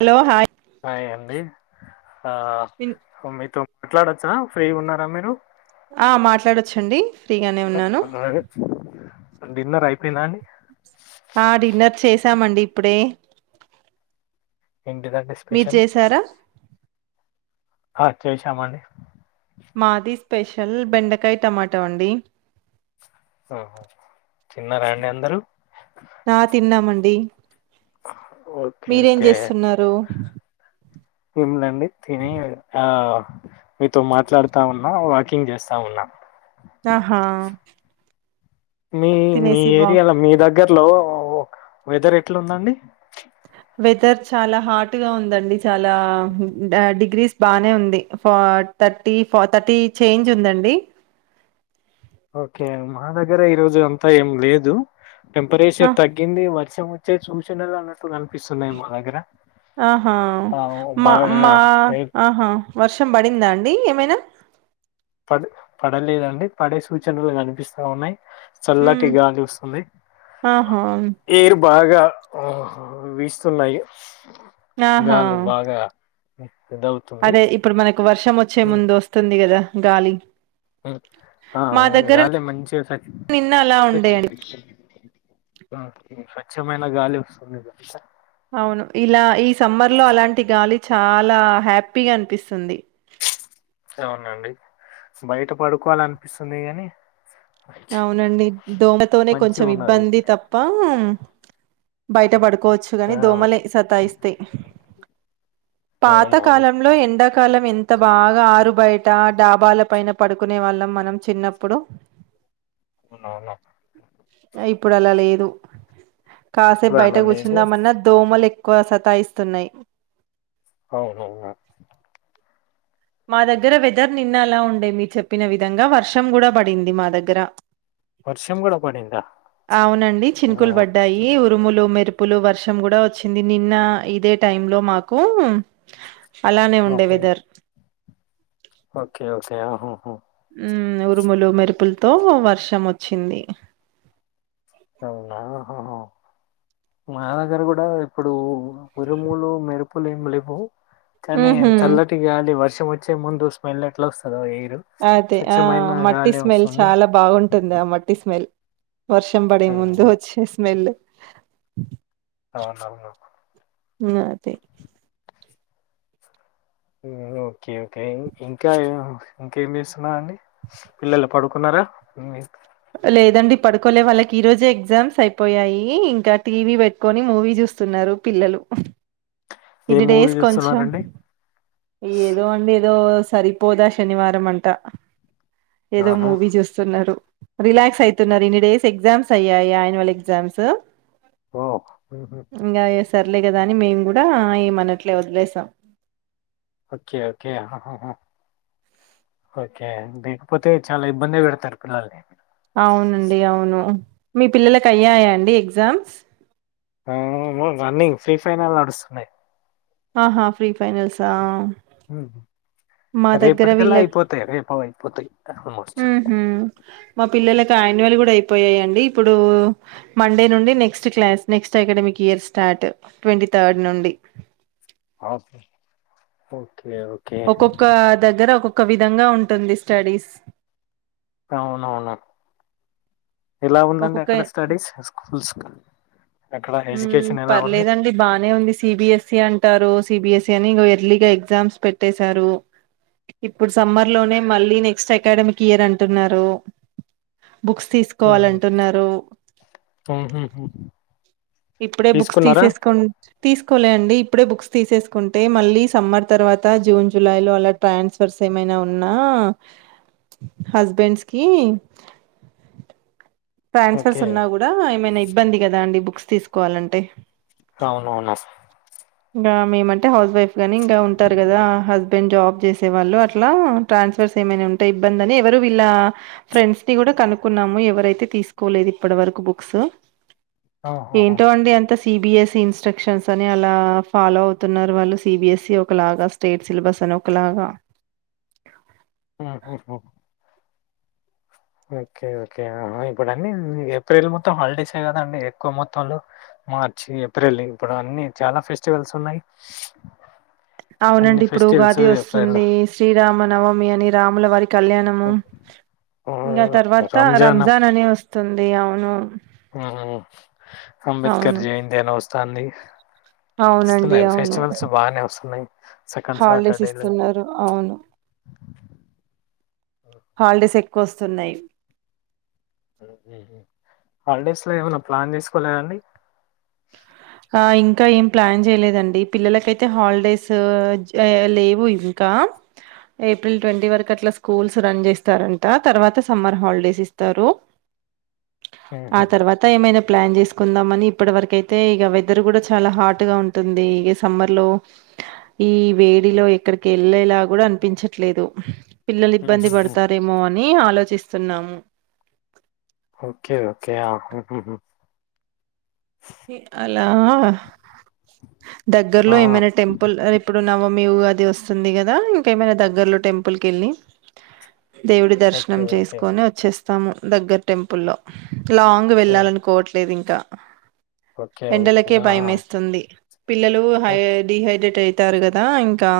Hello hi hi అండి ఆ విన్ మీతో మాట్లాడొచ్చా ఫ్రీ ఉన్నారా మీరు ఆ మాట్లాడొచ్చండి ఫ్రీగానే ఉన్నాను హాయ్ అండీ డిన్నర్ అయిపోయినా అండి ఆ డిన్నర్ చేసామండి ఇప్పుడే ఎంటిదాంట మీరు స్పెషల్ చేసారా ఆ చేయశమండి మాది స్పెషల్ బెండకాయ టమాటో అండి ఆహ చిన్నారండి అందరూ ఆ తిన్నామండి ఓకే మీరేం ఓకే చేస్తున్నారు ఏమిలండి తిని ఆ మీతో మాట్లాడుతా ఉన్నా వాకింగ్ చేస్తా ఉన్నా ఆహా మీ మీ తినేసి వాక్ ఏరియాలో మీ దగ్గరలో వెదర్ ఎట్లాందండి వెదర్ చాలా హాట్గా ఉందండి చాలా డిగ్రీస్ బానే ఉంది ఫ థర్టీ ఫోర్ థర్టీ చేంజ్ ఉందండి ఓకే మా దగ్గర ఈరోజు అంతా ఏం లేదు ఆ, టెంపరేచర్ తగ్గింది వర్షం వ సూచనలు అన్నట్లు కనిపిస్తున్నాయి మా దగ్గర ఆహా ఆ మా మా బాగా ఆహా వర్షం పడిందా అండి ఏమైనా పడ పడలేదండి పడే సూచనలు కనిపిస్తా ఉన్నాయి చల్లటి ఉమ్, గాలి వస్తుంది ఆహా ఏరు బాగా బాగా వీస్తున్నాయి ఆహా గాలి బాగా ఇదవుతుంది అదే ఇప్పుడు మనకు వర్షం వచ్చే ముందు వస్తుంది కదా గాలి ఆ మా దగ్గర గాలి మంచి నిన్న అలా త ఉండేయండి స్వచ్ఛమైన గాలి వస్తుందిదంతా అవును ఇలా ఈ సమ్మర్ లో అలాంటి గాలి చాలా హ్యాపీగా అనిపిస్తుంది అవునండి బయట పడుకోవాల అనిపిస్తుంది ని అవునండి దోమతోనే కొంచెం ఉన్నది ఇబ్బంది తప్ప బయట పడుకోవచ్చు ఆ గాని దోమలే సతాయిస్తే పాత అవునవును కాలంలో ఎండాక కాలం ఎంత బాగా ఆరు బయట డాబాల పైన పడుకునే వాళ్ళం మనం చిన్నప్పుడు అవునవును ఇప్పుడు అలా లేదు కాసేపు ఇప్పుడు బయట అలా లేదు కూర్చుందామన్నా దోమలు ఎక్కువ సతాయిస్తున్నాయి అవునవును మా దగ్గర వెదర్ నిన్న అలా ఉండే మీరు చెప్పిన విధంగా వర్షం కూడా పడింది మా దగ్గర వర్షం కూడా పడిందా అవునండి ఆ చినుకులు పడ్డాయి ఉరుములు మెరుపు ప్పులు వర్షం కూడా వచ్చింది నిన్న ఇదే టైం లో మాకు అలానే ఉండే ఆహా. వెదర్ ఓకే ఓకే ఆహహ ఉరుములు మెరుపులతో వర్షం వచ్చింది అవునా ఓకే మా దగ్గర కూడా ఇప్పుడు ఉరుములు మెరుపులు ఏమి లేవు కానీ ఉహు చల్లటిగా అాలలి వర్ష ముచ్చే ముందు స్మెల్ ఎట్లాల వస్తుద అదతే ఆ మట్టి స్మెల్ చాలా బాగుంటుంది ఆ మట్టి స్మెల్ వర్షం పడి ముందు ఉమ్ వచ్చి స్మెల్ అవును అవును నాద ఓకే ఓకే ఇంకా ఇంకేం చేస్తున్నా అండి పిల్లలు పడుకున్నారు ఆ మీ లేదండి పడుకోలే వాళ్ళకి ఈ రోజే ఎగ్జామ్స్ అయిపోయాయి ఇంకా టీవీ పెట్టుకొని మూవీ చూస్తున్నారు పిల్లలు ఏం ఇన్ని మూవీ డేస్ కొంచెం చూస్తున్నారండి ఏదో అండి ఏదో సరిపోదా శనివారం అంట ఏదో ఆహా మూవీ చూస్తున్నారు రిలాక్స్ అయితున్నారు ఇన్ని డేస్ ఎగ్జామ్స్ అయ్యాయి ఆయాన్యువల్ ఎగ్జామ్స్ ఓ ర్లే కదా అని మేము కూడా ఏమన్నట్లే వదిలేసాం ఓకే ఓకే ఓకె లేకపోతే చాలా ఇబ్బంది పెడతారు పిల్లల్ని అవునండి అవును మీ పిల్లలకు అయ్యాయా అండి ఎగ్జామ్స్ ఆ రన్నింగ్ ఫ్రీ ఫైనల్ నడుస్తున్నాయి ఆహా ఫ్రీ ఫైనల్స్ ఆ ఉమ్. రేపటికల్లా అయిపోతాయి రేపు అయిపోతాయి ఆల్మోస్ట్ ఆన్యువల్ కూడా అయిపోయాయిండి ఇప్పుడు మండే నుండి next class next academic year start అటు ట్వంటీ థర్డ్ నుండి అస్ పోయి ఒక్కొక్క దగ్గర ఒక్కొక్క విధంగా ఉంటుంది స్టడీస్ అవునవును ఎలా ఉందండి ఒక్కొక్క అక్కడ స్టడీస్ స్కూల్స్ అక్కడ ఉమ్ ఎడ్యుకేషన్ ఎలా ఉంది పర్లేదండి బాగానే ఉంది సిబిఎస్సి అంటారు సిబిఎస్ యని ఇగ ఎర్లీగా ఎగ్జామ్స్ పెట్టెసారు. ఇప్పుడు సమ్మర్ లోనే మళ్ళీ నెస్ట్ అకాడమిక్ ఇయర్ అంటున్నారు. బుక్స్ ఉమ్, తీసుకోవాలంటున్నారు. ఉమ్, ఉమ్, ఉమ్. ఇప్పుడే బుక్స్ తీసుకున్నారా తీసేసుకోన్ తీసుకోలే అండి ఇప్పుడే బుక్స్ తీసేసుకుంటే మళ్ళీ సమ్మర్ తర్వాత జూన్ జులై లో అలా ట్రాన్స్ఫర్స్ ఏమైనా ఉన్నా మ్ హస్బెండ్స్ కి ట్రాన్స్ఫర్స్ ఓకే ఉన్నా కూడా ఏమైనా ఇబ్బంది గదా అండి బుక్స్ తీసుకోవాలంటే రౌవునవును నస్ బా మేమంటే హౌస్ వైఫ్ గాని ఇంగా ఉంటారు గదా హస్బెండ్ జాబ్ చేసే వాళ్ళు అట్లా ట్రాన్ ట్రాన్స్ఫర్స్ ఏమైనా ఉంటే ఇబ్బంది ఎవరు వీల్ల ఫ్రెండ్స్ ని గూడా కనుకున్నాం ఎవరైతే తీసుకోలేదు ఇప్పటి వరకు బుక్స్ ఆహాహా. ఏంటో అండి అంత సిబిఎస్సి ఇన్స్ట్రక్షన్స్ అని అలా ఫాలో అవుతున్నారు వాళ్ళు సిబిఎస్ఈ ఒకలాగా స్టేట్ సిలబస్ ఒకలాగా అ హో హో ఓకే ఓకే హ హ ఇప్పుడున్నీ ఏప్రిల్ మొత్తం హాలిడేసే కదండి ఎక్కువ మొత్తంలో మార్చి ఏప్రిల్ ఇప్పుడన్ని చాలా ఫెస్టివల్స్ ఉన్నాయి అన్ని అవునండి ఇప్పుడు ఫెస్టివల్స్ ఉగాది ఏప్రిల్ వస్తుంది శ్రీరామ నవమి అని రాముల వారి కళ్యాణం ము ఉమ్, ఇంగ తర్వాత రంజాన్ అని వస్తుంది అవును మ్మ్ అంబేద్కర్ అవును జయంతి అని వస్తాంది. అవునండి వస్తున్నాయి అవును ఫెస్టివల్స్ బానే వస్తున్నాయ్ సెకండ్ హాలిడేస్ సాటర్డేలు ఇస్తున్నారు అవును హాలిడేస్ ఎక్కువ వస్తున్నాయి హాలిడేస్ లో ఏమన్నా ప్లాన్ చేసుకోలేదండి ఆ ఇంకా ఏం ప్లాన్ చేయలేదండి పిల్లలకైతే హాలిడేస్ లేవు ఇంకా ఏప్రిల్ ట్వంటీ వరకు అట్లా స్కూల్స్ రన్ చేస్తారంట తర్వాత సమ్మర్ హాలిడేస్ ఇస్తారు. ఆ తర్వాత ఏమైనా ప్లాన్ చేసుకుందాంమని ఇప్పటి వరకు అయితే ఇగ వెదర్ కూడా చాలా హాట్ గా ఉంటుంది ఇ సమ్మర్ లో ఈ వేడిలో ఎక్కడికి వెళ్ళేలా గూడా అనిపించట్లేదు పిల్లలు ఇబ్బంది పడతారేమో అని ఆలోచిస్తున్నాము. ఓకే ఓకే ఆ ఉహు హు ఇ అలా దగ్గర్లో ఏమైనా టెంపుల్ ఇప్పుడు నవమి ఉగాది వస్తుంది గదా ఇంకేమైనా దగ్గర్లో టెంపుల్ కి కెళ్ళి దేవుడి దర్శనం ఓకే చేసుకొని వచ్చేస్తాము దగ్గర టెంపుల్ల్లో లాంగ్ వెళ్ళాలనుకోవట్లేదు ఇంకా ఓకే ఓకే ఎండలకే భయ ఏస్తుంది పిల్లలు హై డిహైడ్రేట్ అయి ఇత్తరు గదా ఇంకా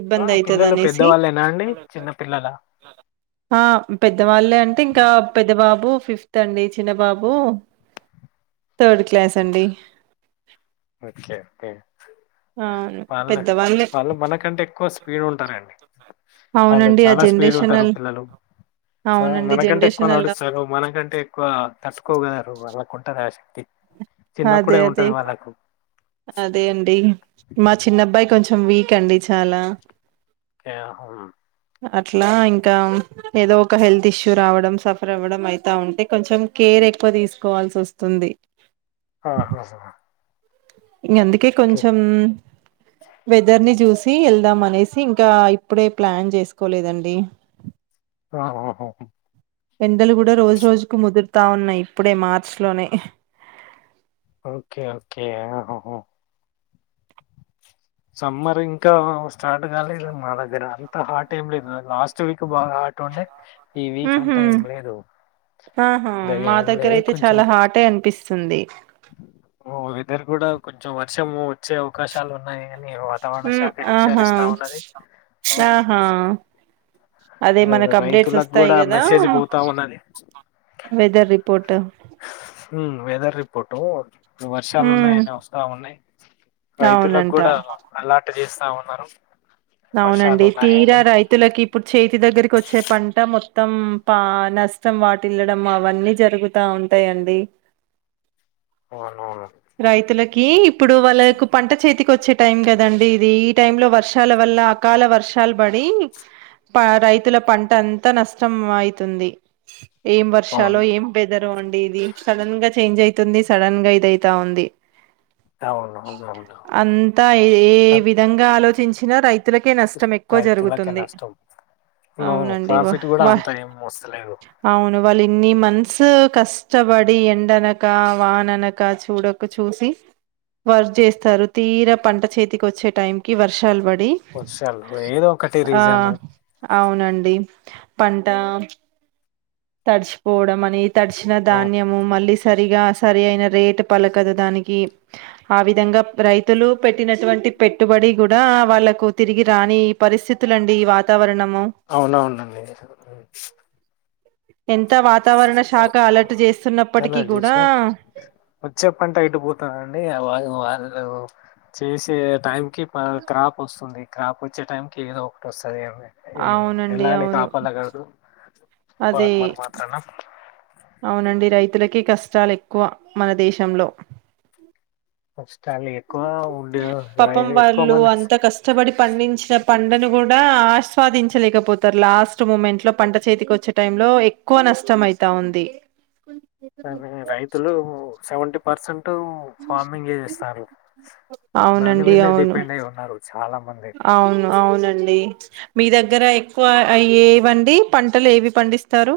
ఇబ్బంది అవుదాయితది పిల్లలు అనేసి పెద్దవాళ్ళేనా అండి చిన్న పిల్లల ఆ పెద్దవాళ్ళే అంటే ఇంకా పెద్ద బాబు ఫిఫ్త్ అండి చిన్నబాబు థర్డ్ క్లాస్ అండి ఒకే ఒకే అవును వాళ్ళు పెద్దవాళ్ళే వాళ్ళు మనకంటే ఎక్కువ స్పీడ్ ఉంటారండి వాళ్ళు అవునండి ఆ చాలా స్పీడ్ ఉంటారు జనరేషనల్ పిల్లలు స అవునండి మనకంటే ఎక్కువ జనరేషన్ అలా నడుస్తారు మనకంటే ఎక్కువ [inaudible] ఉంట ఆశక్తి చిన్నప్పుడు అదే ఏం అదే ఉంటది వాళ్ళకు అదే అండి మా చిన్నబ్బాయి కొంచెం వీక్ అండి చాలా ఓకే అట్లా ఇంకా ఏదో ఒక హెల్త్ ఇష్యూ రావడం సఫర్ అవ్వడం అయిత ఉంటే కొంచెం కేర్ ఎక్కువ తీసుకోవాల్సి వస్తుంది అంది ఆహ ఇం అందుకే కొంచం వెదర్ ని చూసి వెళ్దాం అనేసి ఇంకా ఇప్పుడే ప్లాన్ చేసుకోలేదండి ఆహ ఒహొ ఎండలు కూడా రోజు రోజుకు ముదురుతా ఉన్నాయి ఇప్పుడే మార్చ లోనే ఓకే ఓకే ఆహహ సమ్మర్ ఇంకా స్టార్ట్గాలిద మా దగ్గర అంత హాట్ టైం లే ఇద లాస్ట్ వీక్ బాగా అట్టున్నాయ్ ఈ వీక్ ఉహు అంతా ఏం లేదు ఆహా పెద్దగా మా ఏం దగ్గర అయితే చాలా హాటే అనిపిస్తుంది ఓ వెదర్ కూడా కొంచెం వర్షము వచ్చే అవకాశాలు ఉన్నాయి న వాతావరణ మ్మ్ శాఖ ఆహా హెచ్చరిస్తా ఉన్నది అవును ఆహా అదే మనకు అప్డేట్స్ రైతులకు వస్తాయి కూడా కదా మెసేజ్ పోతా ఉన్నది వెదర్ రిపోర్ట్ ఉ వెదర్ రిపోట వర్షాలు మ్మ్ ఉన్నాయని వస్తా ఉన్నాయి రైతులకు అవునంట కూడా అలాంటి పంట చేస్తా ఉన్నారు వర్షాలు అవునండి ఉన్నాయని తీరా రైతులకి ఇప్పుడు చేతి దగ్గరికి వచ్చే పంట మొత్ త్తం పా నష్టం వాటిల్లడం అవన్నీ జరుగుతా ఉంటాయిండి అవునవును కి ఇప్పుడు వాళ్ళకు పంట చేతికి వచ్చే టైం కదండి ఇది ఈ టై లో వర్షాల వల్ల అకాల వర్షాలు బడి ప రైతుల పంట అంతా నష్టం అయితుంది ఏం వర్షలో అవును ఏం పె వదరో అండి ఇది సడన్ గా చేంజ్ అవుతుంది సడన్ గా ఇదయితా ఉంది అవునవునవును అంతా ఏ ఏ విధంగా ఆలోచించినా రైతు తులకే నష్టం ఎక్కువ రైతులకే జరుగుతుంది నష్టం నువ్వు అవునండి వా ప్రాఫిట్ కూడా బ అంత ఏం వస్తలేదు అవును వాళ్ళ ఇన్ని మన్సు కష్టపడి ఎండనక వాననక చూడక చూసి వర్ చేస్తారు తీరా పంట చేతికి వచ్చే టైం కి వర్షాలు పడి వసలు ఏదో ఒకటి ఆ రీజన్ అవునండి పంట తడిచిపోవడం అనే తడిచిన ధాన్యము మళ్ళీ సరిగా సరి అయిన రేటు పలకదు దానికి ఆ విధంగా రైతులు పెట్టినటువంటి పెట్టుబడి కూడా వాళ్ళలకు తిరిగి రాని పరిస్థితులు అండి ఈ వాతావరణం అవునవునండి ఎంత వాతావరణ శాఖ అలర్ట్ చేస్తున్నప్పటికీ అలర్ట్ కూడా చేసిన వచ్చే పంటే ఎటు పోతదండి వాళు వాళ్ళు చేసే టైం కి క్రాప్ వస్తుంది క్రాప్ వచ్చే టైంకి ఏదో ఒకటి వస్తుంది అదే అ అవునండి ఎలానే అవును కాపాలాగదు అదే ఫార్మర్ మార్ అవునండి రైతులకి కష్టాలు ఎక్కువ మన దేశంలో [unintelligible] ఉండే పాపం రై- ఎక్కువ వాళ్ళు మంది అంత కష్టపడి పండించిన పండను కూడా ఆస్వాదించలేకపోతారు లాస్ట్ మూమెంట్ లో పంట చేతికి వచ్చే టైం లో ఎక్కువ నష్టం అయితా ఉంది అదే రైతులూ సెవెంటీ పర్సెంట్ టూ ఫార్మింగే చేస్తారు దాని అవునండి మీదే అవును డిపెండ్ అయి ఉన్నారు చాలా మంది అవును అవునండి మీ దగ్గర ఎక్కువ అ ఏవండి పంటలు ఏవి పండిస్తారు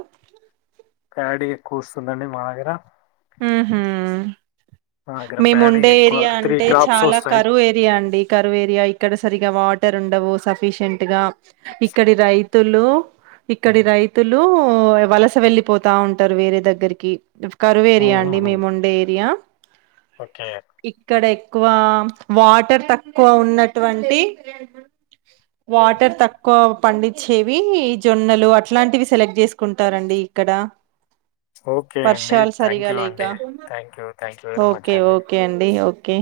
ప్యాడీ ఎక్కువస్తుందండి మా దగ్గర ఆహా ఆ మేముండే ఏరియా అంటే చాలా వస్తాయి కరువు ఏరియా అండి కరువేరియా ఇక్కడ సరిగా వా టరుండవు సఫీషియంట్ గా ఇక్కడి రైతులు ఇక్కడి రైతులూ వలస వెళ్ళిపోతావుంటరు వేరే దగ్గరికి ఓహో ఓకే ఇక్కడె క్కువా వాటర్ తక్కువ ఉన్నటువంటి వాటర్ తక్కువ పండిచ్చేవీ జొన్నలు అట్లాంటివి సెలెక్ట్ జేసుకుంటారండి ఇక్కడా ఓఖే అండి థ్యాంక్యూ అండి థ్యాంక్యు థ్యాంక్యూ వెరీ మచ్ అండి కె ఒకే